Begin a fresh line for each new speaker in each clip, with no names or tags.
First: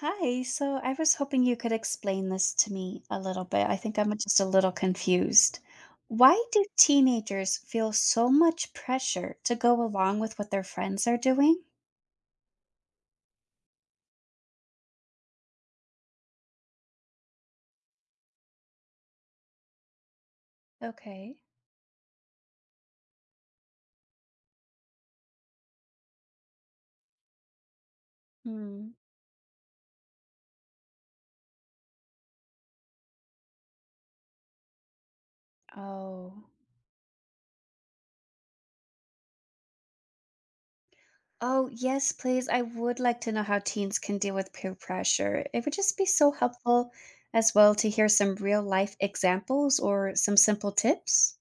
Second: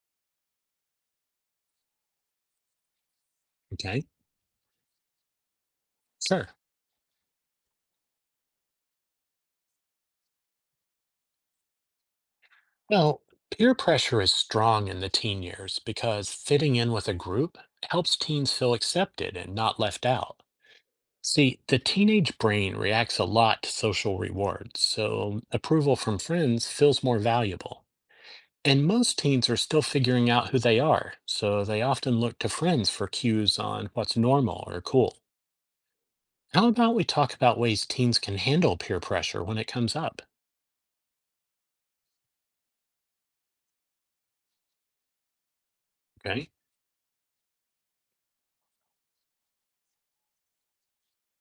Hi, so I was hoping you could explain this to me a little bit. I think
Okay,
I'm just a little confused. Why
sure.
do teenagers feel so much pressure to go along with what their friends are doing?
Well, peer pressure is strong in the teen years because fitting in with a group helps teens feel accepted and not left out.
Okay.
See, the teenage brain reacts a lot to social rewards, so approval from friends feels more valuable. And
Hmm.
most teens are still figuring out who they are, so they often look to friends for cues on what's normal or cool.
Oh.
How about we talk about ways teens can handle peer pressure when it comes up?
Oh, yes, please. I would like to know how teens can deal with peer pressure. It would just be so
Okay.
helpful as well to hear some real life examples or some simple tips.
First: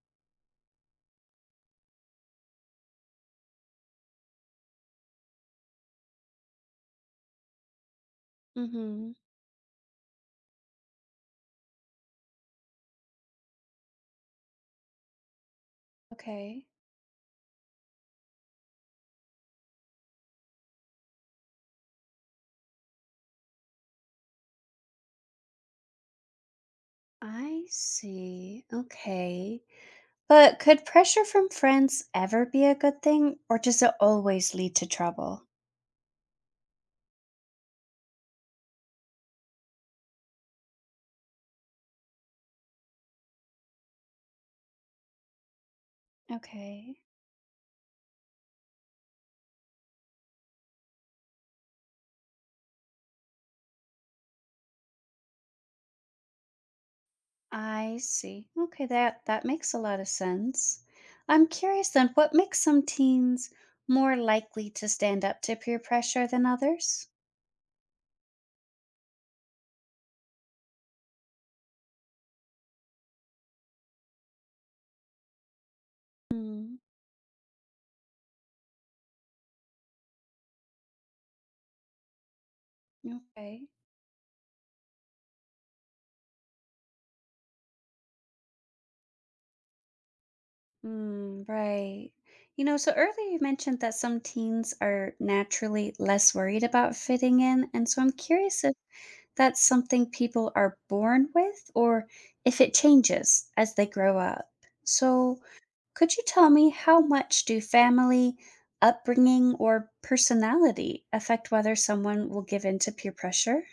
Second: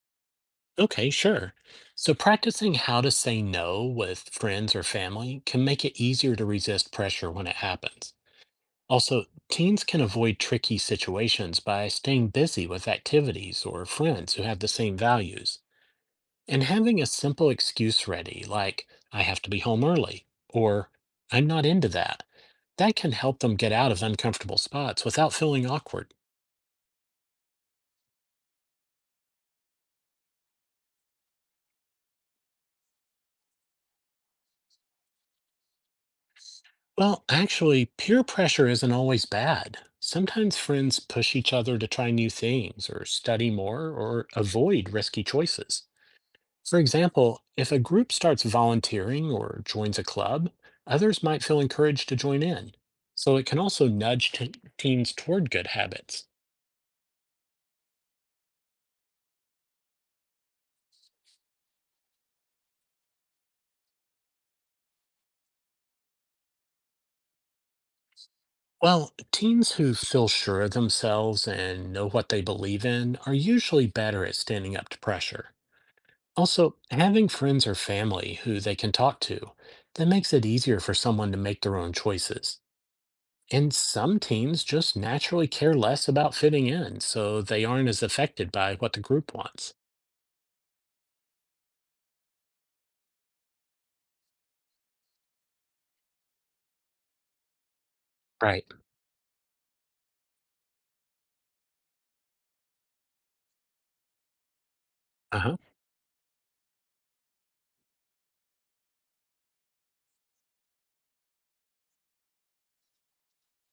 Okay, sure. So, practicing how to say no with friends or family can make it easier to resist pressure when it happens.
Mm-hmm.
Also, teens can avoid tricky situations by staying busy with activities or friends who have the same values. And
Okay.
having a simple excuse ready, like, I have to be home early, or I'm not into that, that can help them get out of uncomfortable spots without feeling awkward.
I see. Okay. But could pressure from friends ever be a good thing, or does it always lead to trouble?
Well, actually, peer pressure isn't always bad. Sometimes friends push each other to try new things or study more or avoid risky choices. For
Okay,
example, if a group starts volunteering or joins a club, others might feel encouraged to join in. So it can also nudge teens toward good habits.
I see. Okay, that makes a lot of sense. I'm curious then, what makes some teens more likely to stand up to peer pressure than others?
Well, teens who feel sure of themselves and know what they believe in are usually better at standing up to pressure. Also,
Hmm.
having friends or family who they can talk to, that makes it easier for someone to make their own choices.
Okay.
And some teens just naturally care less about fitting in, so they aren't as affected by what the group wants.
Mm, right. You know, so earlier you mentioned that some teens are naturally less worried about fitting in, and so I'm
Right.
curious if that's something people are born with or if it changes as they grow up.
Uh
So,
huh.
could you tell me how much do family, upbringing, or personality affect whether someone will give in to peer pressure?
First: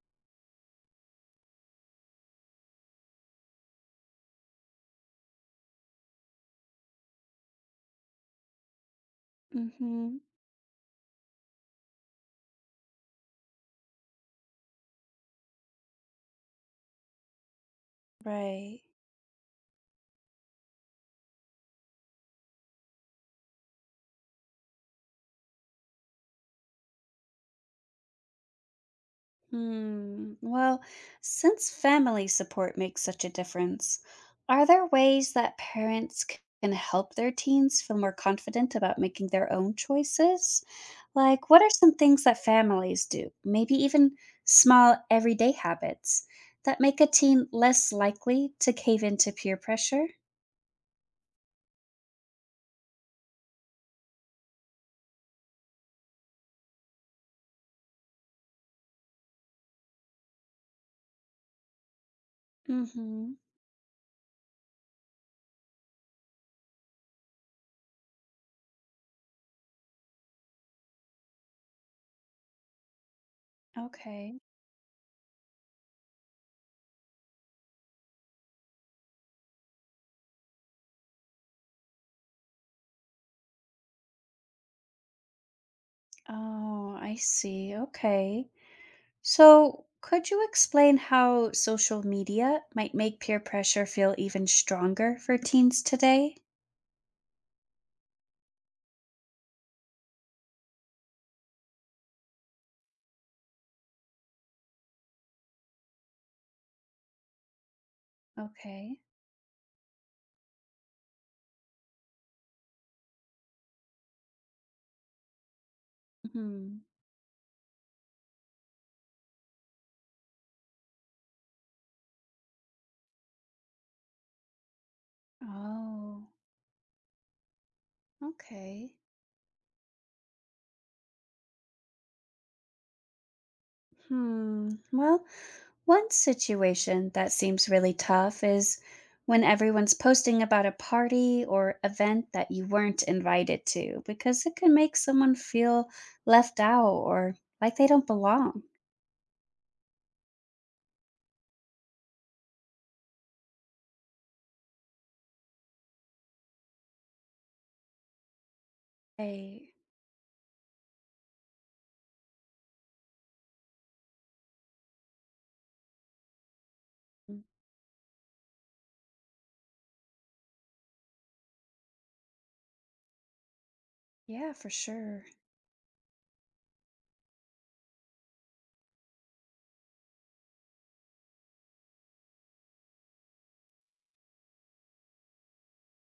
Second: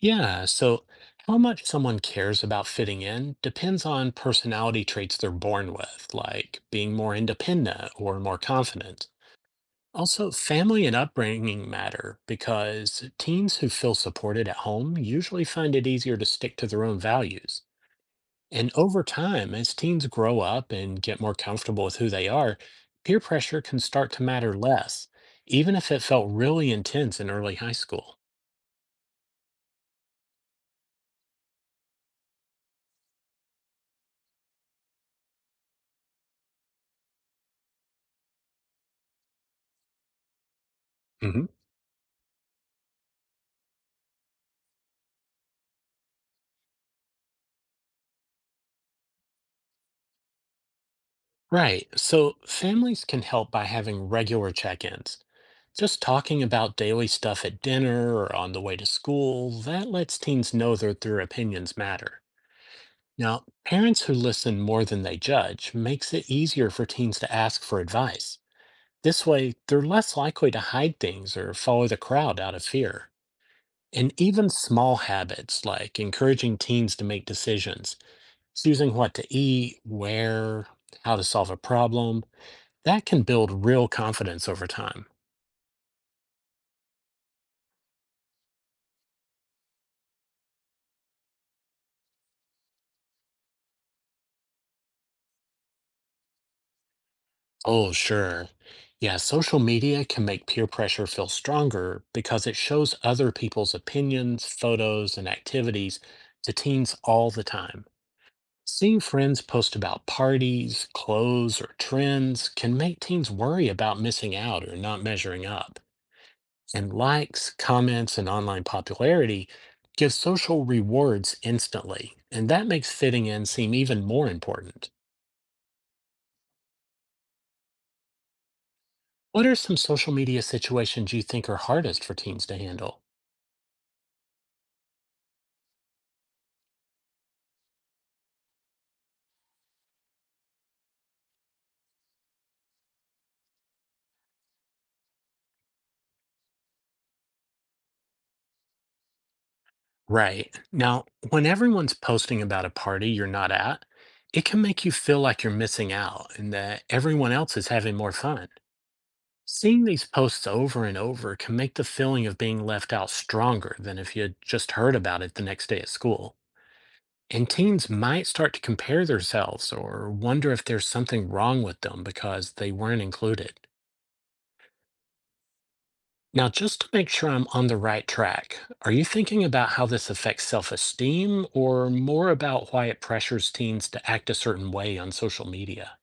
Yeah. So, how much someone cares about fitting in depends on personality traits they're born with, like being more independent or more confident.
Mhm.
Also, family and upbringing matter because teens who feel supported at home usually find it easier to stick to their own values. And
Right.
over time, as teens grow up and get more comfortable with who they are, peer pressure can start to matter less, even if it felt really intense in early high school.
Hmm. Well, since family support makes such a difference, are there ways that can help their teens feel more confident about making their own choices?
hmm
Like, what are some things that families do, maybe even small everyday habits, that make a teen less likely to cave into peer pressure?
Right, so families can help by having regular check ins. Just talking about daily stuff at dinner or on the way to school, that lets teens know that their opinions matter.
Mm hmm.
Now, parents who listen more than they judge makes it easier for teens to ask for advice. This way, they're less likely to hide things or follow the crowd out of fear. And
Okay.
even small habits like encouraging teens to make decisions, choosing what to eat, where, how to solve a problem, that can build real confidence over time.
Oh, I see. Okay. So, could you explain how social media might make peer pressure feel even stronger for teens today?
Oh, sure. Yeah, social media can make peer pressure feel stronger because it shows other people's opinions, photos, and activities to teens all the time.
Okay.
Seeing friends post about parties, clothes, or trends can make teens worry about missing out or not measuring up.
Hmm.
And likes, comments, and online popularity give social rewards instantly, and that makes fitting in seem even more important.
Oh, okay.
What are some social media situations you think are hardest for teens to handle?
Hmm. Well, one situation that seems really tough is when everyone's posting about a party or event that you weren't invited to, because it can make someone feel left out or like they don't belong.
Right. Now, when everyone's posting about a party you're not at, it can make you feel like you're missing out and that everyone else is having more fun.
Right.
Seeing these posts over and over can make the feeling of being left out stronger than if you had just heard about it the next day at school.
Mm,
And teens might start to compare themselves or wonder if there's something wrong with them because they weren't included.
yeah, for sure.
Now, just to make sure I'm on the right track, are you thinking about how this affects self esteem or more about why it pressures teens to act a certain way on social media?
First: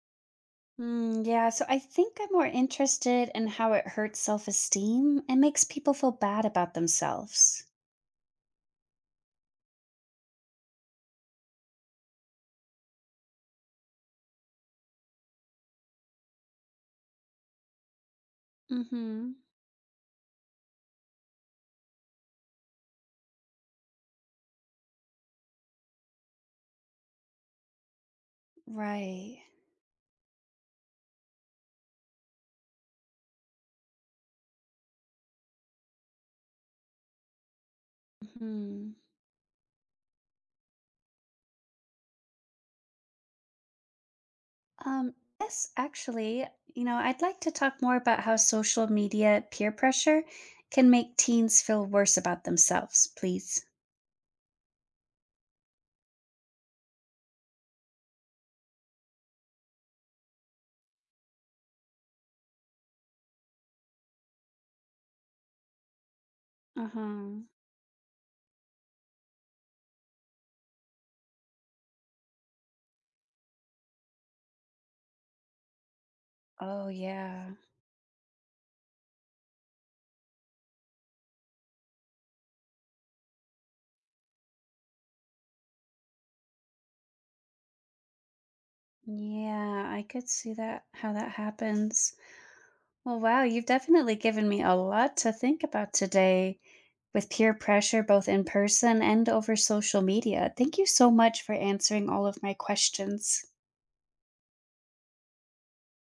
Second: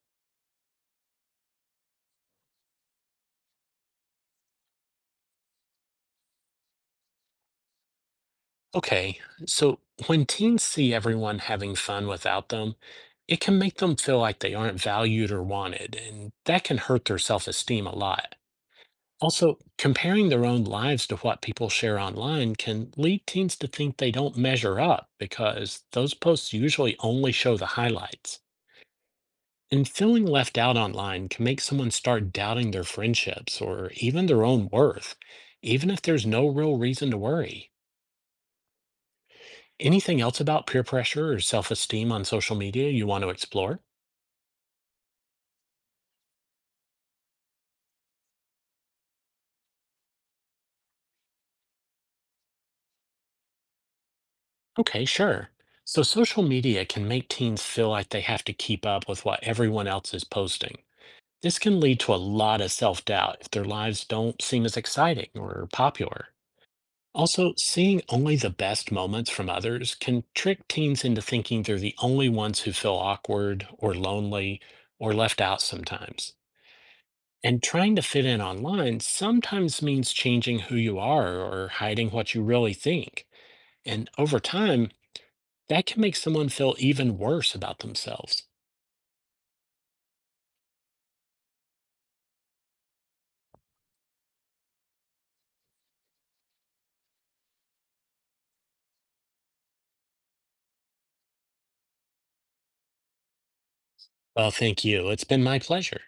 Mm, yeah, so I think I'm more interested in how it hurts self esteem and makes people feel bad about themselves.
Okay, so when teens see everyone having fun without them, it can make them feel like they aren't valued or wanted, and that can hurt their self esteem a lot.
Mm-hmm.
Also, comparing their own lives to what people share online can lead teens to think they don't measure up because those posts usually only show the highlights.
Right.
And feeling left out online can make someone start doubting their friendships or even their own worth, even if there's no real reason to worry.
Hmm.
Anything else about peer pressure or self esteem on social media you want to explore?
Um, yes, actually, you know, I'd like to talk more about how social media peer pressure can make teens feel worse about themselves, please.
Okay, sure. So, social media can make teens feel like they have to keep up with what everyone else is posting. This can lead to a lot of self doubt if their lives don't seem as exciting or popular.
Uh-huh.
Also, seeing only the best moments from others can trick teens into thinking they're the only ones who feel awkward or lonely or left out sometimes.
Oh, yeah.
And trying to fit in online sometimes means changing who you are or hiding what you really think. And over time, that can make someone feel even worse about themselves.
Yeah, I could see that, how that happens. Well, wow, you've definitely given me a lot to think about today with peer pressure, both in person and over social media. Thank you so much for answering all of my questions.
Well, thank you. It's been my pleasure.